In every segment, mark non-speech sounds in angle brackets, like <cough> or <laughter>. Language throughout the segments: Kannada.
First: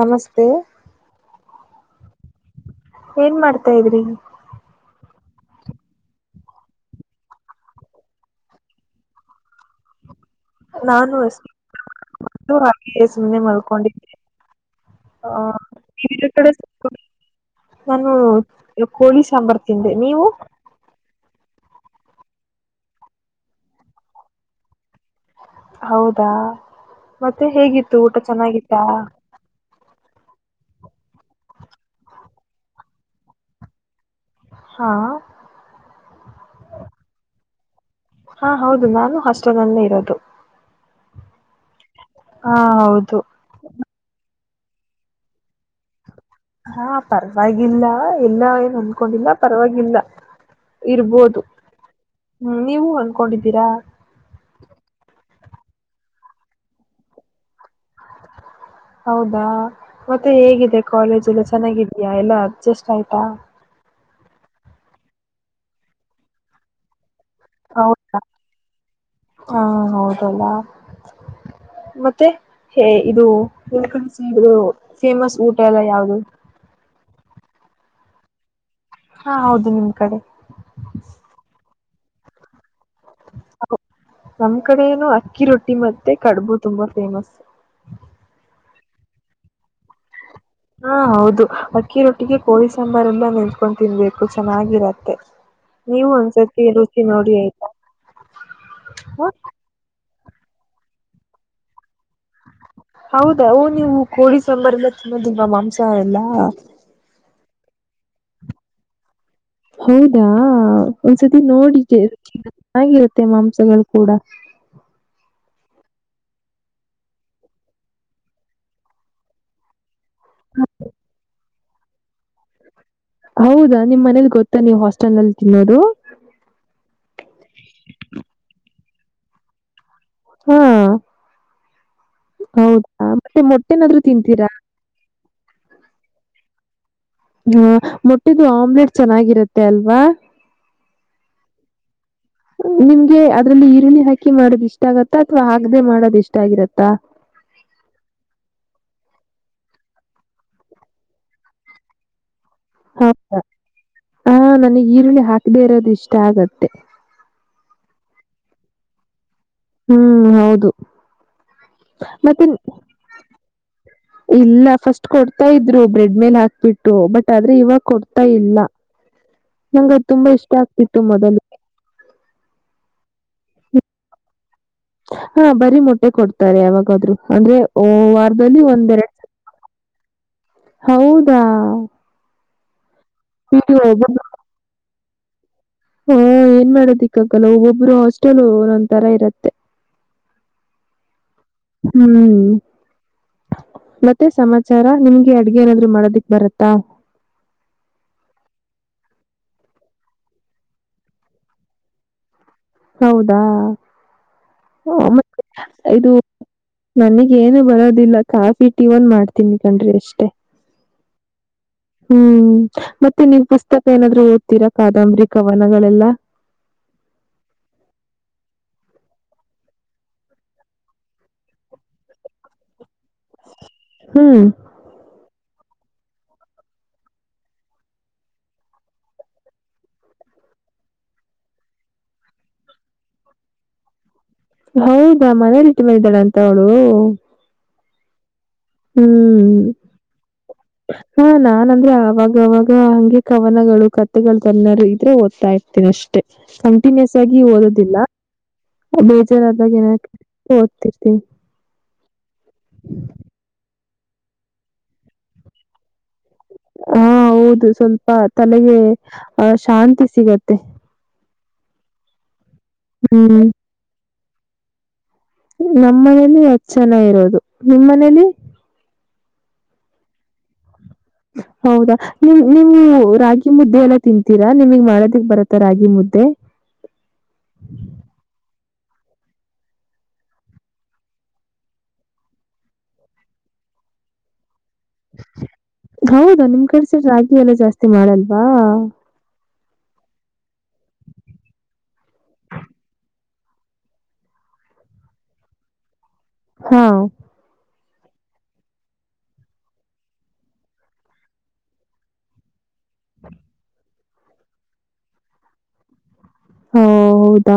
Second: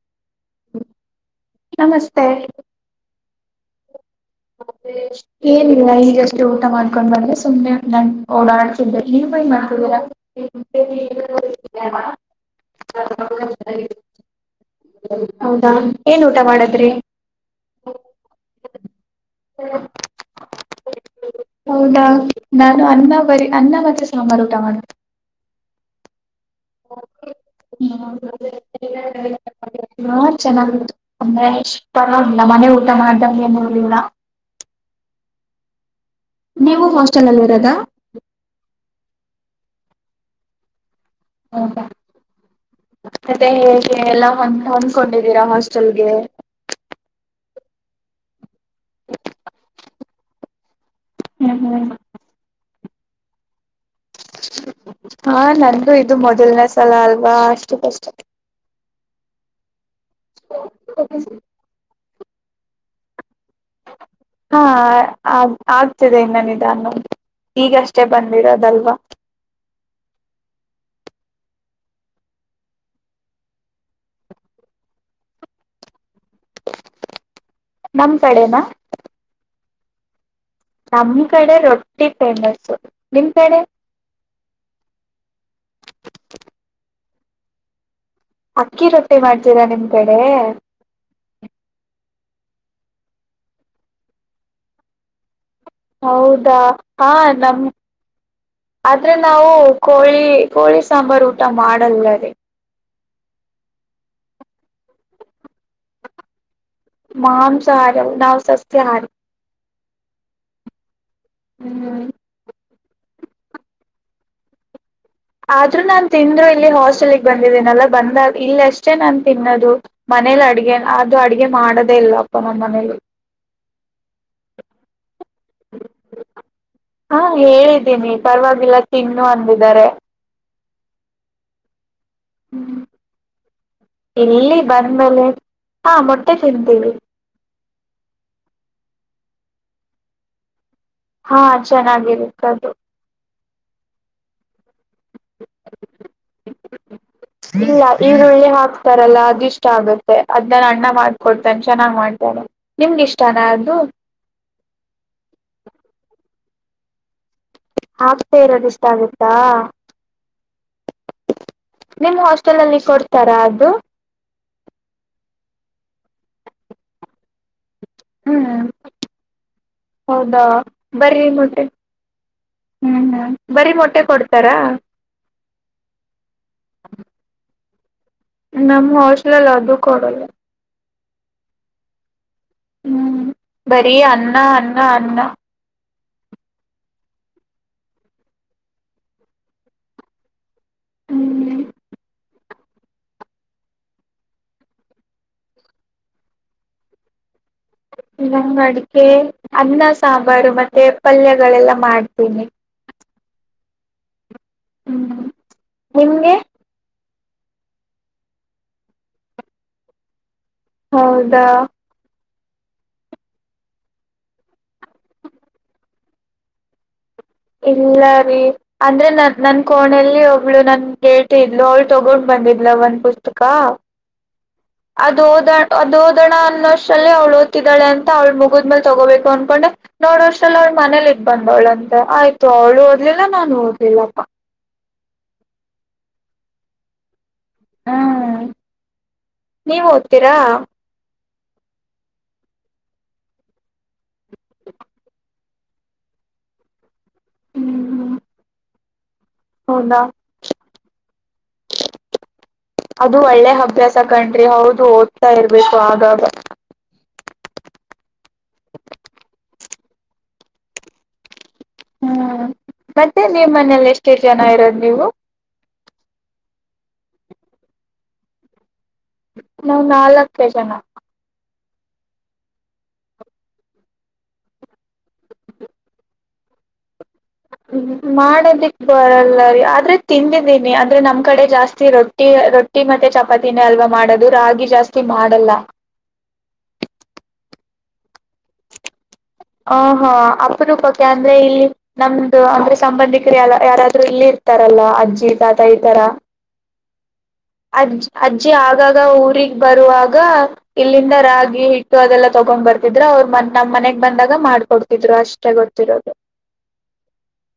ನಮಸ್ತೆ ನಮಸ್ತೆ ಏನ್ ಮಾಡ್ತಾ ಇದ್ರಿ ಏನಿಲ್ಲ ಈಗಷ್ಟೇ ಊಟ ಮಾಡ್ಕೊಂಡ್ ಬಂದೆ ಸುಮ್ನೆ ನನ್ ಓಡಾಡ್ತಿದ್ದನೆ ನೀ ಮಾಡ್ತೀರಾ ನಾನು <unintelligible> ಸುಮ್ಮನೆ ಮಲ್ಕೊಂಡಿದ್ದೆ ಹೌದಾ ಏನ್ ಊಟ ಮಾಡದ್ರಿ <unintelligible> ಸಾಂಬಾರ್ ತಿಂದೆ ನೀವು ಹೌದಾ ನಾನು ಅನ್ನ ಬರಿ ಅನ್ನ ಮತ್ತೆ ಸಾಂಬಾರ್ ಊಟ ಮಾಡ ಹೌದಾ ಮತ್ತೆ ಹೇಗಿತ್ತು ಊಟಾ ಚೆನ್ನಾಗತ್ತಾ ಚೆನ್ನಾಗಿತ್ತು ಅಂದ್ರೆಷ್ಟ ಪರವಾಗಿಲ್ಲ ಮನೆ ಊಟ ಮಾಡ್ದಂ ಏನಲಿಲ್ಲ ಹಾ ನೀವು ಹಾಸ್ಟೆಲ್ ಅಲ್ಲಿ ಇರೋದಾ ಹಾ ಹೌದು ನಾನು ಹಾಸ್ಟೆಲ್ ನಲ್ಲೇ ಇರೋದು ಹೌದಾ ಹಾ ಹೌದು ಮತ್ತೆ ಹೇಗೆ ಎಲ್ಲಾ ಒಂದ ಹೊಂದ್ಕೊಂಡಿದ್ದೀರಾ ಹಾಸ್ಟೆಲ್ಗೆ ಹಾ ಪರವಾಗಿಲ್ಲ ಎಲ್ಲ ಏನು ಅಂದಕೊಂಡಿಲ್ಲೋ ಪರವಾಗಿಲ್ಲಾ ಇರ್ಬೋದು ಹ್ಮ್ ಹ್ಮ್ ಹ್ಮ ನೀವು ಹೊಂನ್ಕೊಂಡಿದ್ದೀರಾ ಹಾ ನಂದು ಇದು ಮೊದಲನ ಸಲ ಅಲ್ವಾ ಅಷ್ಟು ಕಷ್ಟ ಹೌದಾ ಮತ್ತೆ ಹೇಗಿದೆ ಕಾಲೇಜ್ ಎಲ್ಲ ಚೆನ್ನಾಗಿದಯಾ ಎಲ್ಲ ಅಡ್ಜಸ್ಟ್ ಆಯ್ತಾ ಹಾ ಆ ಆಗ್ತಿದೆ ಇನ್ನನಧಾನು ಈಗಷ್ಟೇ ಹೌದಾ ಬಂದಿರೋದಲ್ವಾ ಹಾ ಹೌದಲ್ಲ <inaudible> ಮತ್ತೆ ಹೇ ಇದುಕಳಸ ಇದು ಫೇಮಸ್ ಊಟ ಎಲ್ಲ ಯಾವ್ದದು ನಮ್ ಕಡೆನಾ ಹಾ ಹೌದು ನಿಮ್ ಕಡೆ ನಮ್ ಕಡೆ ರೊಟ್ಟಿ ಫೇಮಸ್ ನಿಮ್ ಕಡೆ ನಮ್ ಕಡೆನು ಅಕ್ಕಿ ರೊಟ್ಟಿ ಮತ್ತೆ ಕಡುಬು ತುಂಬಾ ಫೇಮಸ್ ಅಕ್ಕಿ ರೊಟ್ಟಿ ಮಾಡ್ತರಾ ನಿಮ್ ಕಡೆ ಹಾ ಹೌದು ಅಕ್ಕಿ ರೊಟ್ಟಿ ಹೀಗೆ ಕೋಳಿ ಸಾಂಬಾರಲ್ಲ ನೆಂಚ್ಕೊಂಡು ತಿನ್ಬೇಕು ಚೆನ್ನಾಗಿರತ್ತೆ ನೀವು ಹೌದಾ ಒಂದ್ಸತಿ ರುಚಿ ಹಾ ನೋಡಿ ಆಯ್ತಾ ನಮ ಆದ್ರೆ ಹ ನಾವು ಕೋಳಿ ಕೋಳಿ ಸಾಂಬಾರು ಊಟ ಮಾಡಲ್ಲ ರೀ ಹೌದ ನೀವು ಕೋಳಿ ಸಾಂಬಾರ ಮ ತ ನಿಮ್ಮ ಮಾಂಸಾಹ ಅಲ್ಲ ಮಾಂಸಹಾರಿ ಅಲ್ಲ ಸಸ್ಯ ಹರಿ ನಾವು ಹೌದಾ ಒಂದ್ಸತಿ ನೋಡ ಹ್ಮ್ ಚೆನ್ನಾಗಿರುತ್ತೆ ಮಾಂಸಗಳು ಕೂಡ ಆದ್ರೂ ನಾನ್ ತಿಂದ್ರು ಇಲ್ಲಿ ಹಾಸ್ಟೆಲ್ಗೆ ಬಂದಿದ್ದೀನಲ್ಲ ಬಂದಾಗ ಇಲ್ಲ ಅಷ್ಟೇ ನಾನು ತಿನ್ನೋದು ಮನೇಲಿ ಅಡುಗೆ ಅದು ಅಡುಗೆ ಮಾಡೋದೇ ಇಲ್ಲವಪ್ಪ ನಮ್ಮ ಮನೇಲಿ ಹೌದಾ ನಿಮ್ಮ ಮನೇಲಿ ಗೊತ್ತಾ ನೀವು ಹಾಸ್ಟೆಲ್ ನಲ್ಲಿ ತಿನ್ನೋದು ಹಾ ಹೇಳಿದ್ದೀನಿ ಪರವಾಗಿಲ್ಲ ತಿನ್ನು ಅಂದಿದ್ದಾರೆ ಹ್ಮ್. ಹ್ಮ್ ಹೌದಾ ಮತ್ತೆ ಮೊಟ್ಟೆನಾದ್ೂ ತಿಂತೀರಾ ಇಲ್ಲಿ ಬಂದ್ಮೇಲೆ ಹಾ ಮೊಟ್ಟೆ ತಿಂತವಿ. ಹಾ ಮೊಟ್ಟಿದ್ದು ಆಮ್ಲೆಟ್ ಚೆನ್ನಾಗಿರತ್ತೆ ಅಲ್ವಾ ಹಾ ಚೆನ್ನಾಗಿರಿ ನಿಮ್ಗೆ ಅದ್ರಲ್ಲಿ ಈರುಳ್ಳಿ ಹಾಕಿ ಮಾಡದಿಷ್ಟು ಇಷ್ಟ ಆಗತ್ತಾ ಅಥವಾ ಆಗದೆೇ ಮಾಡೋದ ಇಷ್ಟ ಆಗಿರತ್ತಾ. ಅದೆಲ್ಲ ಅದ ಇಷ್ಟ ಆಗುತ್ತೆ ಅದ್ನ್ನಾನ ಅಣ್ಣ ಮಾಡ್ಕೊಡ್ತೇನೆ ಚೆನ್ನಾಗ್ ಮಾಡ್ತೇನೆ. ಹೌದಾ ಹ ನನಗ್ ಈರುಳ್ಳಿ ಹಾಕದೆೇ ಇರೋದು ಇಷ್ಟ ಆಗತ್ತೆ. ಹಾಕ್ತಾ ಇರೋದ ಇಷ್ಟ ಆಗುತ್ತೆ. ಹ್ಮ್ ಹೌದು. ನಿಮ್ ಮತ್ತೆ ಹಾಸ್ಟೆಲ್ ಅಲ್ಲಿ ಕೊಡ್ತಾರಾ ಅದು ಇಲ್ಲ ಫಸ್ಟ್ ಕೊಡ್. ಇದ್ರು ಬ್ರೆಡ್ ಮೇಲೆ ಹಾಕ್ಬಿಟ್ಟು ಬಟ್ ಆದ್ರೆ ಇವಾಗ. ಕೊಡ್ತಾ ಇಲ್ಲ ಹ್ಮ್ ನಂಗದು ತುಂಬಾ ಹೌದಾ ಇಷ್ಟ ಆಗ್ತಿತ್ತು ಬರ್ರಿ ಮೊದಲು. ಮೊಟ್ಟೆ ಹ್ಮ್ ಹ್ಮ್ ಬರಿೀ ಮೊಟ್ಟೆ ಕೊಡ್ತಾರಾ. ಹಾ ಬರಿೀ ಮೊಟ್ಟೆ ಕೊಡ್ತಾರೆ ಯಾವಾಗಾದ್ರು ಅಂದ್ರೆ. ವಾರದಲ್ಲಿ ನಮ್ಮ್ ಒಂದೆರಡು ಹಾಸ್ಟೆಲಲ್ಲಿ ಅದು ಕೊಡಲ್ಲ. ಹೌದಾ ಹ್ಞೂ ಬರೀ ಅನ್ನ ಅನ್ನ ಅನ್ನ ಹ ಏನ್ ಮಾಡೋದಕ್ಕಾಗಲ್ಲ ಒಬ್ಬೊಬ್ರು ಹಾಸ್ಟೆಲ್ ಒಂದೊಂದ್ ತರ ಇರುತ್ತೆ ಇರತ್ತೆ ಹ್ಮ್ ಹ್ಮ್ ಮತ್ತೆ ಸಮಾಚಾರ ನಿಮ್ಗೆ ಅಡ್ಗೆ ಏನಾದ್ರೂ ಮಾಡೋದಿಕ್ ಬರತ್ತಾ <inaudible> ನನಗೆ ಅಡಿಗೆ ಅನ್ನ ಸಾಂಬಾರು ಮತ್ತೆ ಪಲ್ಯಗಳೆಲ್ಲ ಮಾಡ್ತೀನಿ ಹೌದಾ ಹ್ಮ್ ಮತ್ತೆ ಇದು ನಿಮ್ಗೆ ನನಗ್ ಏನು ಬರೋದಿಲ್ಲ ಕಾಫಿ ಟೀ ಒನ್ ಮಾಡ್ತೀನಿ ಕಣ್ರಿ ಅಷ್ಟೇ ಹೌದಾ ಹ್ಮ್ ಮತ್ತೆ ನೀವು್ ಪುಸ್ತಕ ಏನಾದ್ದ್ರೂ ಓದ್ತೀರಾ ಕಾದಂಬರಿ ಕವನಗಳೆಲ್ಲಾ <inaudible> ಇಲ್ಲ ರೀ ಅಂದ್ರೆ ನ ನನ್ ಕೋಣೆಯಲ್ಲಿ ಒಬ್ಳು ನನ್ ಗೇಟ್ ಇದ್ಲು ಅವಳು ತಗೊಂಡ್ ಬಂದ ವಿದ್ಲ ಒನ್ ಪುಸ್ತಕ ಹ್ಮ್ ಅದು ಓದ ಅದು ಓದೋಣ ಅನ್ನೋಷ್ಟಲ್ಲಿ ಅವ್ಳ ಓದತಿದ್ದಾಳೆ ಅಂತ ಅವ್ಳ ಮುಗಿದಮೇಲೆ ತಗೋಬೇಕು ಅನ್ಕೊಂಡೆ ನೋಡ್ವರ್ಲ್ಲ ಅವ್ಳ ಮನೇಲಿ ಇಟ್ ಬಂದವಳಂತೆ ಆಯ್ತು ಅವ್ಳು ಓದ್ಲಿಲ್ಲ ನಾನು ಓದ್ಲಿಲ್ಲಪ್ಪ ಹೌದಾ ಮನೇಲಿಟ್ಟ ಮಾಡಿದಾಳ ಅಂತ ಅವಳು ಹ್ಮ್ ಹ್ಮ್ ನೀವ್ ಓದ್ತೀರಾ ಹಾ ನಾನನ್ ಅಂದ್ರೆ ಅವಾಗವಾಗ ಹಂಗೆ ಕವನಗಳು ಕಥೆಗಳು ತನ್ನರು ಇದ್ರೆ ಓದ್ತಾಾಯ್ತ ಅಷ್ಟೆ ಕಂಟಿನ್ಯೂಸ್ ಆಗಿ ಓದೋದಿಲ್ಲ ಹ್ಮ್ ಜನ ಬಾಗ ಏನ ಹೌದಾ ಓದ್ತಿರ್ತೀನಿ ಅದು ಒಳ್ಳೆ ಅಭ್ಯಾಸ ಕಣ್ರಿ ಹೌದು ಓದ್ತಾ ಇರ್ಬೇಕು ಆಗಾಗ ಹಾ ಹೌದು ಸ್ವಲ್ಪ ತಲೆಗೆ ಆಹ ಶಾಂತಿ ಸಿಗತ್ತೆ ಹ್ಮ ಮತ್ತೆ ಹ್ಮ್ ನಿಮ್ಮ ಮನೇಲಿ ಎಷ್ಟು ಜನ ಇರೋದು ನೀವು ನಮ್ಮ ಮನೇಲಿ ಹತ್ತು ಜನ ಇರೋದು ನಿಮ್ಮ್ ಮನೇಲಿ ನಾವ್ ನಾಲ್ಕ ಜನ ಹೌದಾ ನಿಮ ನೀವು ರಾಗಿ ಮುದ್ದೆ ಎಲ್ಲ ತಿಂತೀರಾ ನಿಮಗ್ ಮಾಡೋದಕ್ ಬರತ್ತ ರಾಗಿ ಮುದ್ದೆ <inaudible> ಹ್ಮ ಮಾಡದಿಕ್ ಬರಲ್ಲ ರ ಆದ್ರೆ ತಿಂದಿದ್ದೀನಿ ಅಂದ್ರೆ ನಮ್ ಕಡೆ ಜಾಸ್ತಿ ರೊಟ್ಟಿ ರೊಟ್ಟಿ ಮತ್ತೆ ಚಪಾತಿನ ಅಲ್ವಾ ಮಾಡದು ರಾಗಿ ಜಾಸ್ತಿ ಮಾಡಲ್ಲ ಹೌದಾ ನಿಮ್ ಕಡೆ ರಾಗಿ ಎಲ್ಲ ಜಾಸ್ತಿ ಮಾಡಲ್ವಾ ಹ ಹಾ ಅಪ್ಪನೂಪಕ್ಕೆ ಅಂದ್ರೆ ಇಲ್ಲಿ ನಮ್ದು ಅಂದ್ರೆ ಸಂಬಂಧಿಕರು ಯ ಯಾರಾದ್ರರು ಇಲ್ಲಿ ಇರ್ತಾರಲ್ಲಾ ಅಜ್ಜಿ ತಾತ ಈ ತರ ಹಾ ಅಜ್ಜ್ ಅಜ್ಜಿ ಆಗಾಗ ಊಗ್ ಬರುವಾಗ ಇಲ್ಲಿಂದ ರಾಗಿ ಹಿಟ್ಟು ಅದೆಲ್ಲ ತಗೊಂಡ್ ಬರ್ತಾರೆ ದ್ರು ಅವ್ರು ಮ ನಮ್ಮ್ ಮನೆಗ್ ಬಂದಾಗ ಮಾಡ್ಕೊಡ್ತಿದ್ರು ಅಷ್ಟೇ ಗೊತ್ತಿರೋದು ಹ ಹೌದಾ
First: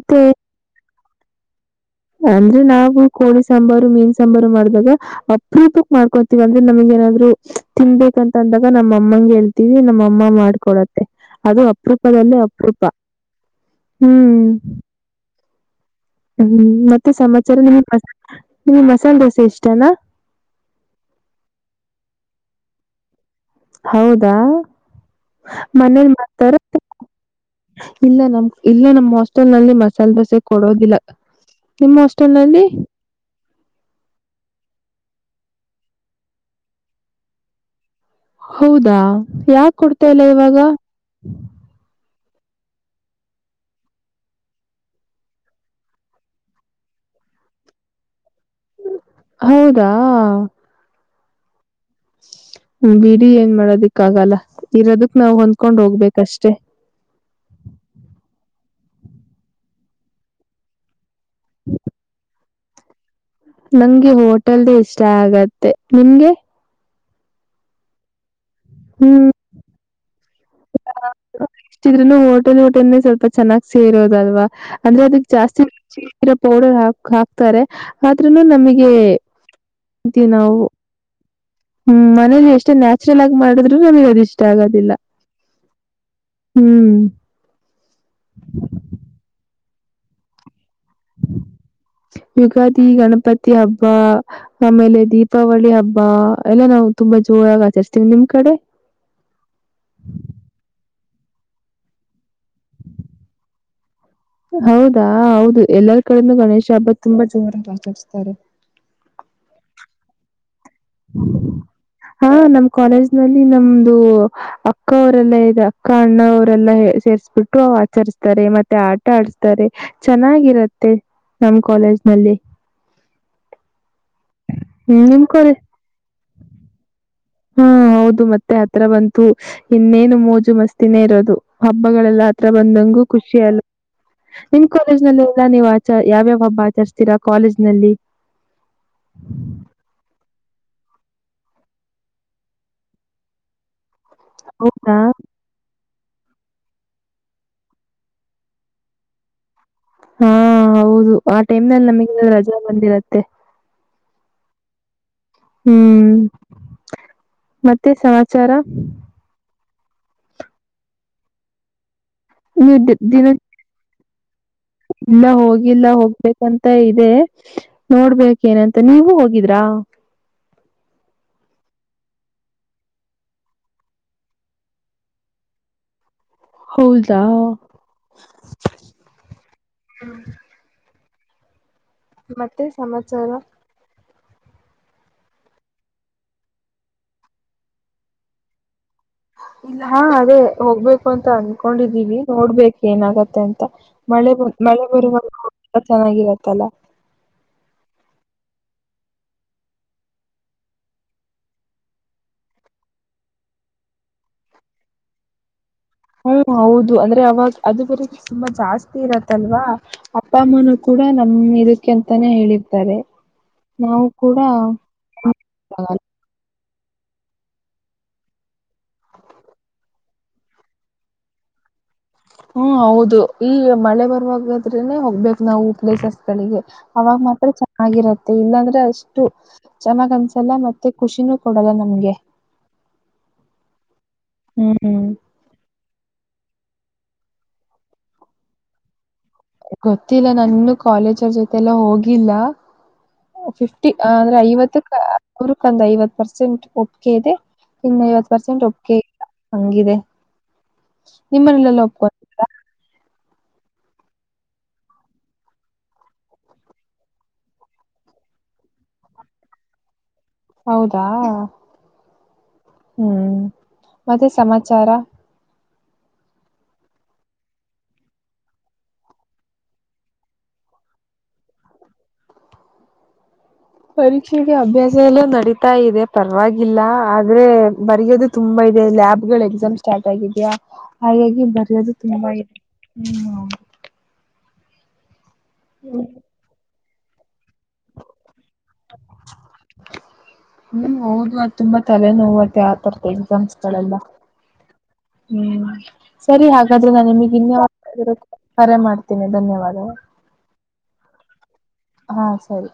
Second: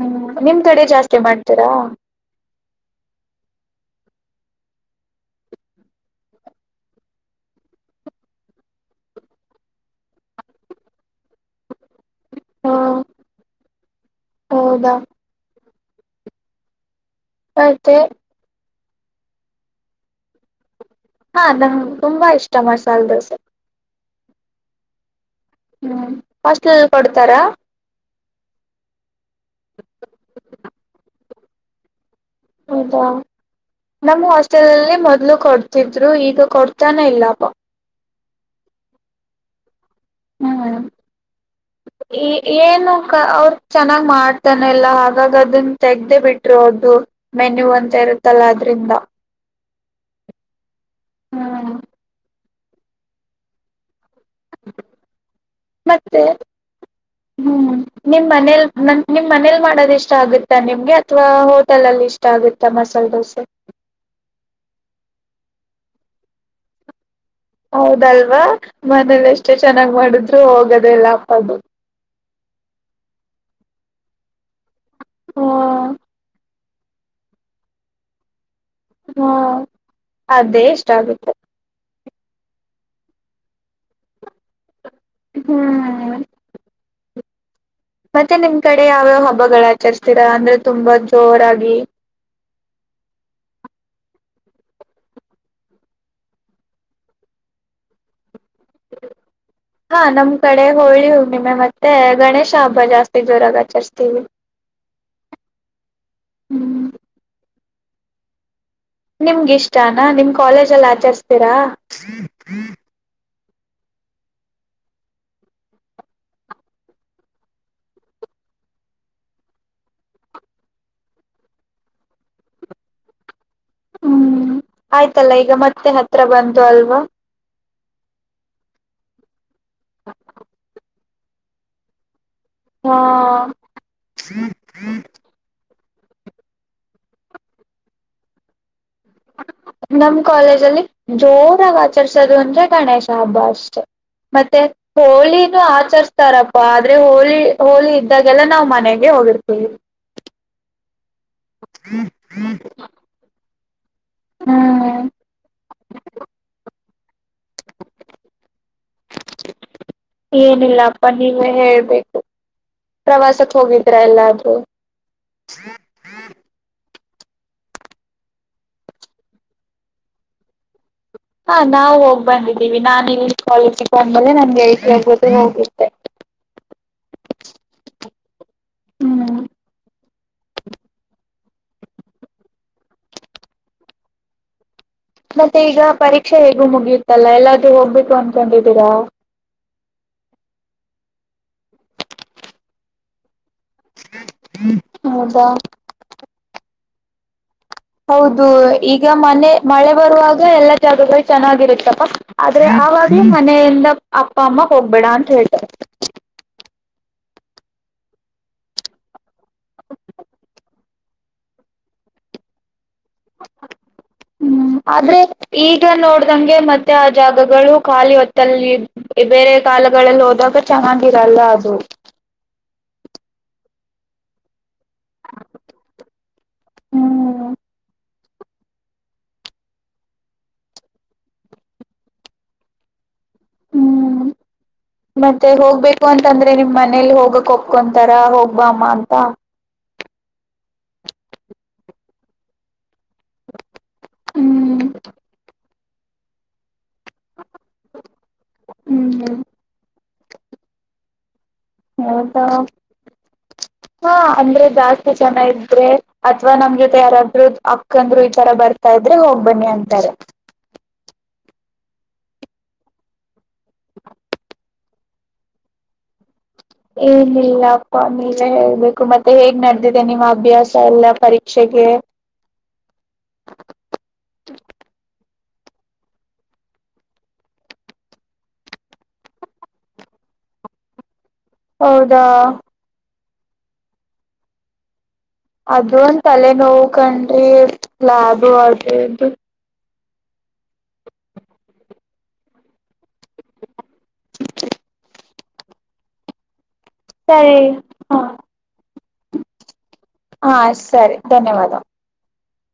ಹ್ಮ್ ನಿಮ್ ಕಡೆ ಜಾಸ್ತಿ ಮಾಡ್ತೀರಾ ಅಂದ್ರೆ ನಾವು ಕೋಳಿ ಸಾಂಬಾರು ಮೀನ್ ಸಾಂಬಾರು ಮಾಡ್ದಾಗ ಅಪರೂಪಕ್ ಮಾಡ್ಕೊತೀವ ಅಂದ್ರೆ ನಮಗೆ ಏನಾದ್ರು ತಿನ್ಬೇಕಂತ ಅಂದಾಗ ನಮ್ಮ ಅಮ್ಮಂಗ ಹೇಳ್ತಿದವಿ ನಮ್ಮಅಮ್ಮ ಮಾಡ್ಕೊಡತ್ತೆ ಅದು ಅಪರೂಪದಲ್ಲೇ ಹ ಅಪರೂಪ ಹ್ಮ್ ಹೌದಾ ಹ್ಮ್ ಮತ್ತೆ ಸಮಾಚಾರ ನಿಮ ಮತ್ತೆ ಮ ನಿಮಗ್ ಮಸಾಲೆ ದೋಸೆ ಇಷ್ಟನಾ ಹಾ ನಂಗೆ ತುಂಬಾ ಇಷ್ಟ ಮಸಾಲೆ ದೋಸೆ ಹೌದಾ ಹ್ಮ್ ಮನೇಲಿ ಮಾಡ್ತಾರ ಹಾಸ್ಟೆಲಲ್ಲಿ ಕೊಡ್ತಾರಾ ಇಲ್ಲ ನಮ್ಮ ಇಲ್ಲ ನಮ್ಮ್ ಹಾಸ್ಟೆಲ್ ನಲ್ಲಿ ಮಸಾಲೆ ದೋಸೆ ಕೊಡೋದಿಲ್ಲ ನಿಮ್ಮ ಹೌದಾ ನಮ್ಮ ಹಾಸ್ಟೆಲ್ಲ್ಲಿ ಮ ಇಲ್ಲೂ ಕೊಡ್ತಿದ್ರು ಈಗ ಕೊಡ್ತಾನೆ ಇಲ್ಲಪ್ಪ ಹೌದಾ ಯಾಕೆ ಕೊಡ್ತಾ ಇಲ್ಲ ಇವಾಗ ಈ ಏನು ಕ ಅವರು ಚೆನ್ನಾಗ್ ಮಾಡ್ತಾನಲ್ಲ ಹಾಗಾಗಿ ಅದನ್ನ ತೆಗ್ದೇ ಬಿಟ್ಟಿರೋದು ಮೆನ್ಯೂ ಅಂತ ಇರುತ್ತೆ ಹೌದಾ. ಹ್ಮ. ಹ್ಮ ಬಿಡಿ ಏನ್ ಮಾಡೋದಿ ಕ್ಕಾಗಲ್ಲ ಇರೋದಕ್ ನಾವ್ ಹೊಂದ್ಕೊಂಡ್ ಮತ್ತೆ ಹೋಗ್ಬೇಕಷ್ಟೆ. ನ ನಿಮ್ ಮನೇಲಿ ಮಾಡೋದ ಇಷ್ಟ ಆಗುತ್ತಾ ನಿಮ್ಗೆ ಅಥವಾ ಹೋಟೆಲ್ ಅಲ್ಲಿ ಇಷ್ಟ ಆಗುತ್ತಾ ಮಸಾಲೆ ದೋಸೆ. ನಂಗೆ ಹೋಟೆಲ್ದು ಇಷ್ಟ ಆಗತ್ತೆ ನಿಮಗೆ. ಹೌದಲ್ವಾ ಹ್ಮ್. ಮನೇಲಿ ಎಷ್ಟೇ ಚೆನ್ನಾಗ್ ಮಾಡಿದ್ರು ಹೋಗದೇಲ್ಲಪ್ಪ ಅದು. ೆ <unintelligible> ಟೆ ಸ್ವಲ್ಪ ಚೆನ್ನಾಗಿ ಸೇರೋ ಅಲ್ವಾ ಅಂದ್ರೆ ಅದಕ್ಕೆ <unintelligible> ಹ್ಮ ಜಾಸ್ತಿೌ. <inaudible> ಹ <unintelligible> ಹಾಕ್ತಾರೆ ಆದ್ರೂನು ನಮಗೆ ಹ್ಮ ಇ ನಾವು. ಅದೇ ಇಷ್ಟ ಆಗುತ್ತೆ ಹ್ಮ್ ಮನೇಲಿ ಎಷ್ಟೇ ನ್ಯಾಚುರಲ್ ಆಗಿ ಮಾಡಿದ್ರು ಅದು ಇಷ್ಟ ಆಗೋದಿಲ್ಲ. ಹ್ಮ್. ಹ್ಮ್ <unintelligible> ಮತ್ತೆ ನಿಮ್ಮ್ ಕಡೆ ಯಾವ ಹಬ್ಬಗಳು ಆಚರಿಸುತ್ತೀರಾ ಅಂದ್ರೆ ತುಂಬಾ ಜೋರಾಗಿ. ಯುಗಾದಿ ಗಣಪತಿ ಹಬ್ಬ ಆಮೇಲೆ ದೀಪಾವಳಿ ಹಬ್ಬ ಎಲ್ಲ ನಾವು ತುಂಬಾ ಜೊ. ಹೋಳು ಆಚರಿಸುತ್ತೀವಿ ನಿಮ್ಮ್ ಕಡೆ. ಹಾ ನಮ್ ಕಡೆ ಹೋಯು ಏಳು ದಿನ ಮತ್ತೆ ಗಣೇಶ ಹಬ್ಬ ಜಾಸ್ತಿ ಜೋರಾಗಿ ಆಚರಿಸ್ತೀವಿ. ಹೌದಾ ಹೌದು ಎಲ್ಲರ ಕಡೆನು ಗಣೇಶ ಹಬ್ಬ ತುಂಬಾ ಜೋರಾಗಿ ಆಚರಿಸುತ್ತಾರೆ. ನಿಮಗಿಷ್ಟನಾ ನಿಮ್ ಕಾಲೇಜಲ್ಲಿ ಆಚರಿಸ್ತೀರಾ. ಹಾ ನಮ್ ಕಾಲೇಜ್ ನಲ್ಲಿ ನಮ್ದು ಅಕ್ಕ ಅವರೆಲ್ಲಾ ಇಗ ಅಕ್ಕ ಅಣ್ಣ ಅವರೆಲ್ಲ ಸೇರ್ರಿಸುಬಿಟ್ಟು ಆಚರಿಸ್ತಾರೆ ಮತ್ತೆ ಆಟ ಪಡಿಸ್ತಾರೆ, ಚೆನ್ನಾಗಿರುತ್ತೆ ನಮ್ಮ ಕಾಲೇಜ್ ನಲ್ಲಿ. ಹ್ಮ್ ಹ್ಮ್ ನಿಮ್ ಆಯ್ತಲ್ಲ ಈಗ ಕಾಲೇಜ್ ಮತ್ತೆ ಹತ್ರ ಬಂದು ಅಲ್ವಾ. ಹಾ ಹೌದು ಮತ್ತೆ ಹತ್ರ ಬಂತು ಇನ್ನೇನು ಮೋಜು ಮಸ್ತಿನೇ ಇರೋದು ಹಬ್ಬಗಳೆಲ್ಲ. ಹತ್ರ ಹಾ ಬಂದಂಗೆ ಖುಷಿ ಅಲಿ ನಿಮ್ ಕಾಲೇಜ್ ನಿಂದ ಎಲ್ಲನೂ ಯಾವಾಗ ಹಬ್ಬ ಆಚರಿಸ್ತೀರಾ ಕಾಲೇಜ್ ನಲ್ಲಿ. ನಮ ಕಾಲೇಜು ಅಲ್ಲಿ ಜೋರಾಗಿ ಆಚರಿಸುವುದು ಅಂದ್ರೆ ಗಣೇಶ ಹಬ್ಬ ಅಷ್ಟೇ. ಮತ್ತೆ ಹೌದಾ ಹೋಳಿನ ಆಚರಿ ತಾರಪ್ಪ ಆದ್ರೆ ಹೋಳಿ ಹೋಳಿ ಇದ್ದಾಗೆಲ್ಲ ನಾವು ಮನೆಗೆ ಹೋಗಿ ಹಾ ಹೌದು ಆ ಟೈಮ್ ನಲ್ಲಿ ಹ್ಮ್ ನಮಗೆ ರಜಾ ಬಂದಿರುತ್ತೆ. ಹ್ಮ್ ಮತ್ತೆ ಸಮಾಚಾರ. ಏನಿಲ್ಲಪ್ಪ ನೀವೇ ಹೇಳ್ಬೇಕು ನೀವು ದಿ- ದಿನ ಪ್ರವಾಸಕ್ ಹೋಗಿದ್ರ ಎಲ್ಲ. ಇಲ್ಲ ಹೋಗಿಲ್ಲ ಹೋಗ್ಬೇಕಂತ ಇ ಹ್ಮು ನೋಡ್ಬೇಕು ಏನಂತ ನೀವು ಹೋಗಿದ್ರಾ. ಹಾ ನಾವು ಹೋಗ್ ಬಂದಿದ್ದೀವಿ ನಾನ್ ಇಂಗ್ಲೀಷ್ ಕಾಲೇಜಿಗೆ ಬಂದ್ಮೇಲೆ ನನ್ ಗೆಳತಿಯರ ಜೊತೆ ಹೋಗಿದ್ದೆ. ಹೌದಾ. ಹ್ಮ್ ಮತ್ತೆನ್ ಸಮಾಚಾರ. ಮತ್ತೆ ಈಗ ಪರೀಕ್ಷೆ ಹೇಗೂ ಮುಗಿಯುತ್ತಲ್ಲ ಎಲ್ಲಾದ್ರೂ ಹೋಗ್ಬೇಕು ಅನ್ಕೊಂಡಿದ್ದೀರಾ. ಹಾ ಅದೇ ಹೋಗ್ಬೇಕು ಅಂತ ಅನ್ಕೊಂಡಿದೀವಿ ನೋಡ್ಬೇಕು ಏನಾಗುತ್ತೆ ಅಂತ. ಮಳೆ ಮಳೆ ಹೌದಾ ಬರುವರೆಗೂ ತುಂಬಾ ಚೆನ್ನಾಗಿರುತ್ತಲ್ಲ. ಹೌದು ಈಗ ಮನೆ ಮಳೆ ಬರುವಾಗ ಎಲ್ಲಾ ಜಾಗಗಳು ಚೆನ್ನಾಗಿರುತ್ತಪ್ಪ ಆದ್ರೆ. ತಪ್ಪುಮನೆಯಿಂದ ಅಪ್ಪ ಅಮ್ಮ ಹೋಗ್ಬೇಡ ಅಂತ ಹೇಳ್ತಾರೆ. ಹ್ಮ ಹೌದು ಅದ್ರೆ ಅವಾಗ ಅದು ಬರೆ ತುಂಬಾ ಜಾಸ್ತಿ ಇರತ್ತಲ್ವಾ ಅಪ್ಪ ಅಮ್ಮನ್ ಕೂಡ ನಮ್ಮೂರಕ್ಕಿಂತ ನೇ ಹೇಳಿದ್ದಾರೆ. ಹ್ಮ್ ಆದ್ರೆ ಈಗ ನೋಡ್ದಂಗೆ ಮತ್ತೆ. ಮತ್ತೆ ಆ ಜಾಗಗಳು ಖಾಲಿ ಹೊತ್ತಲ್ಲಿ ಬೇರೆ ಕಾಲಗಳಲ್ಲಿ ಹೋದಾಗ ಚೆನ್ನಾಗಿರಲ್ಲ ಅದು. ಹ್ಮ್ ಹೌದು ಈಗ ಮಳೆ ಬರುವಾಗ ತ್ರಿನೆ ಹಬ್ಬಕ್ಕೂ ನಾವು ಪ್ಲೇಸಸ್ ಗಳಿಗೆ ಅವಾಗ ಹ್ಮ್ ಮಾತ್ರ ಚೆನ್ನಾಗಿರತ್ತೆ. ತು ಇಲ್ಲಾಂದ್ರೆ ಅಷ್ಟು ಚೆನ್ನಾಗ್ ಅನ್ಸಲ್ಲ ಮತ್ತೆ ಖುಷಿನೂ ಕೊಡಲ್ಲ ನಮ್ಗೆ. ಹ್ಮ್ ಹ್ಮ್ ಮತ್ತೆ ಹೋಗ್ಬೇಕು ಅ. ಯಾಕೆ ಅಂದ್ರೆ ನಿಮ್ಮ್ ಮನೇಲಿ ಓದಕ್ಕೆ ಒಪ್ಕೊಂತಾರ ಹೋಗ್ ಬಾಮ್ಮ ಅಂತ. ಗೊತ್ತಿಲ್ಲ ನಾನಿನ್ನು ಕಾಲೇಜು ಜೊತೆಲ್ಲೆ ಹೋಗಿಲ್ಲ ಹೇ ಅದ್ರ್ ಐವತ್ತು ಹ್ಮ್ ಪ ಅದ್ರುಕೊಂದು ಐವತ್ತು ಪರ್ಸೆಂಟ್. ಕೇದೊ ಇನ್ನು ಐವತ್ ಪರ್ಸೆಂಟ್ ಅಕ್ಕಿ ಹ್ಮ್ ಹಂಗಿದೆ. ನಿಮ್ಮಗೆ ಮನೆ ಪೊ. ತೋ ಅಂದ್ರೆ ಜಾಸ್ತಿ ಜನ ಇದ್ರೆ ಅಥವ ನಮ್ ಜೊತೆ ಯಾರಾದ್ರರು ಅಕ್ಕಂದ್ರು ಇತರ ಬರ್ತ ಇಬ್ಬರೆ ಹೋಗ್ಬನ್ನಿ ಅಂತಾರೆ. ಹೌದಾ ಹ್ಮ್ ಮತ್ತೆ ಸಮಾಚಾರ. ಏನಿಲ್ಲಪ್ಪ ನೀವೆ ಹೇಳ್ಬೇಕು ಮತ್ತೆ ಹೇಗ್ ನಡೆದಿದೆ ನಿಮ್ಮ್ ಅಭ್ಯಾಸ ಎಲ್ಲ ಪರೀಕ್ಷೆ. ಇದೋ <inaudible> ಆತಾ ಇದೆ ಪರವಾಗಿಲ್ಲ ಆದ್ರೆ ಬರೆಯೋದು ತುಂಬಾ ಇದೆ ಲ್ಯಾಬ್ ಗಳು ಎಕ್ಸಾಮ್ ಸ್ಟಾರ್ಟ್ ಆಗಿದೆಯ ಹಾಗಾಗಿ ಬರೋದು ಹೌದಾ ತುಂಬಾ ಇದೆ ಹ್ಮ ಅದ ಒಂದ ತಲೆ ನೋವು ಕಣ್ರಿ ಲ್ಯಾಬ್ ಅದು ಇದು ಹ್ಮ್ ಹೌದು ಅದು ತುಂಬಾ ತಲೆನೋವತ್ತ ಆವತರದ ಎಕ್ಸಾಮ್ಸ್ ಗಳೆಲ್ಲ ಹ್ಮ್ ಸರಿ ಹಾಗ ನಾನ ನಿಮಗೆ ಸರಿ ಇನ್ನ ಹ ಕರೆ ಮಾಡ್ತೇನೆ ಧನ್ಯವಾದಗಳು ಹಾ ಸರಿ ಧನ್ಯವಾದ ಹಾ ಸರಿ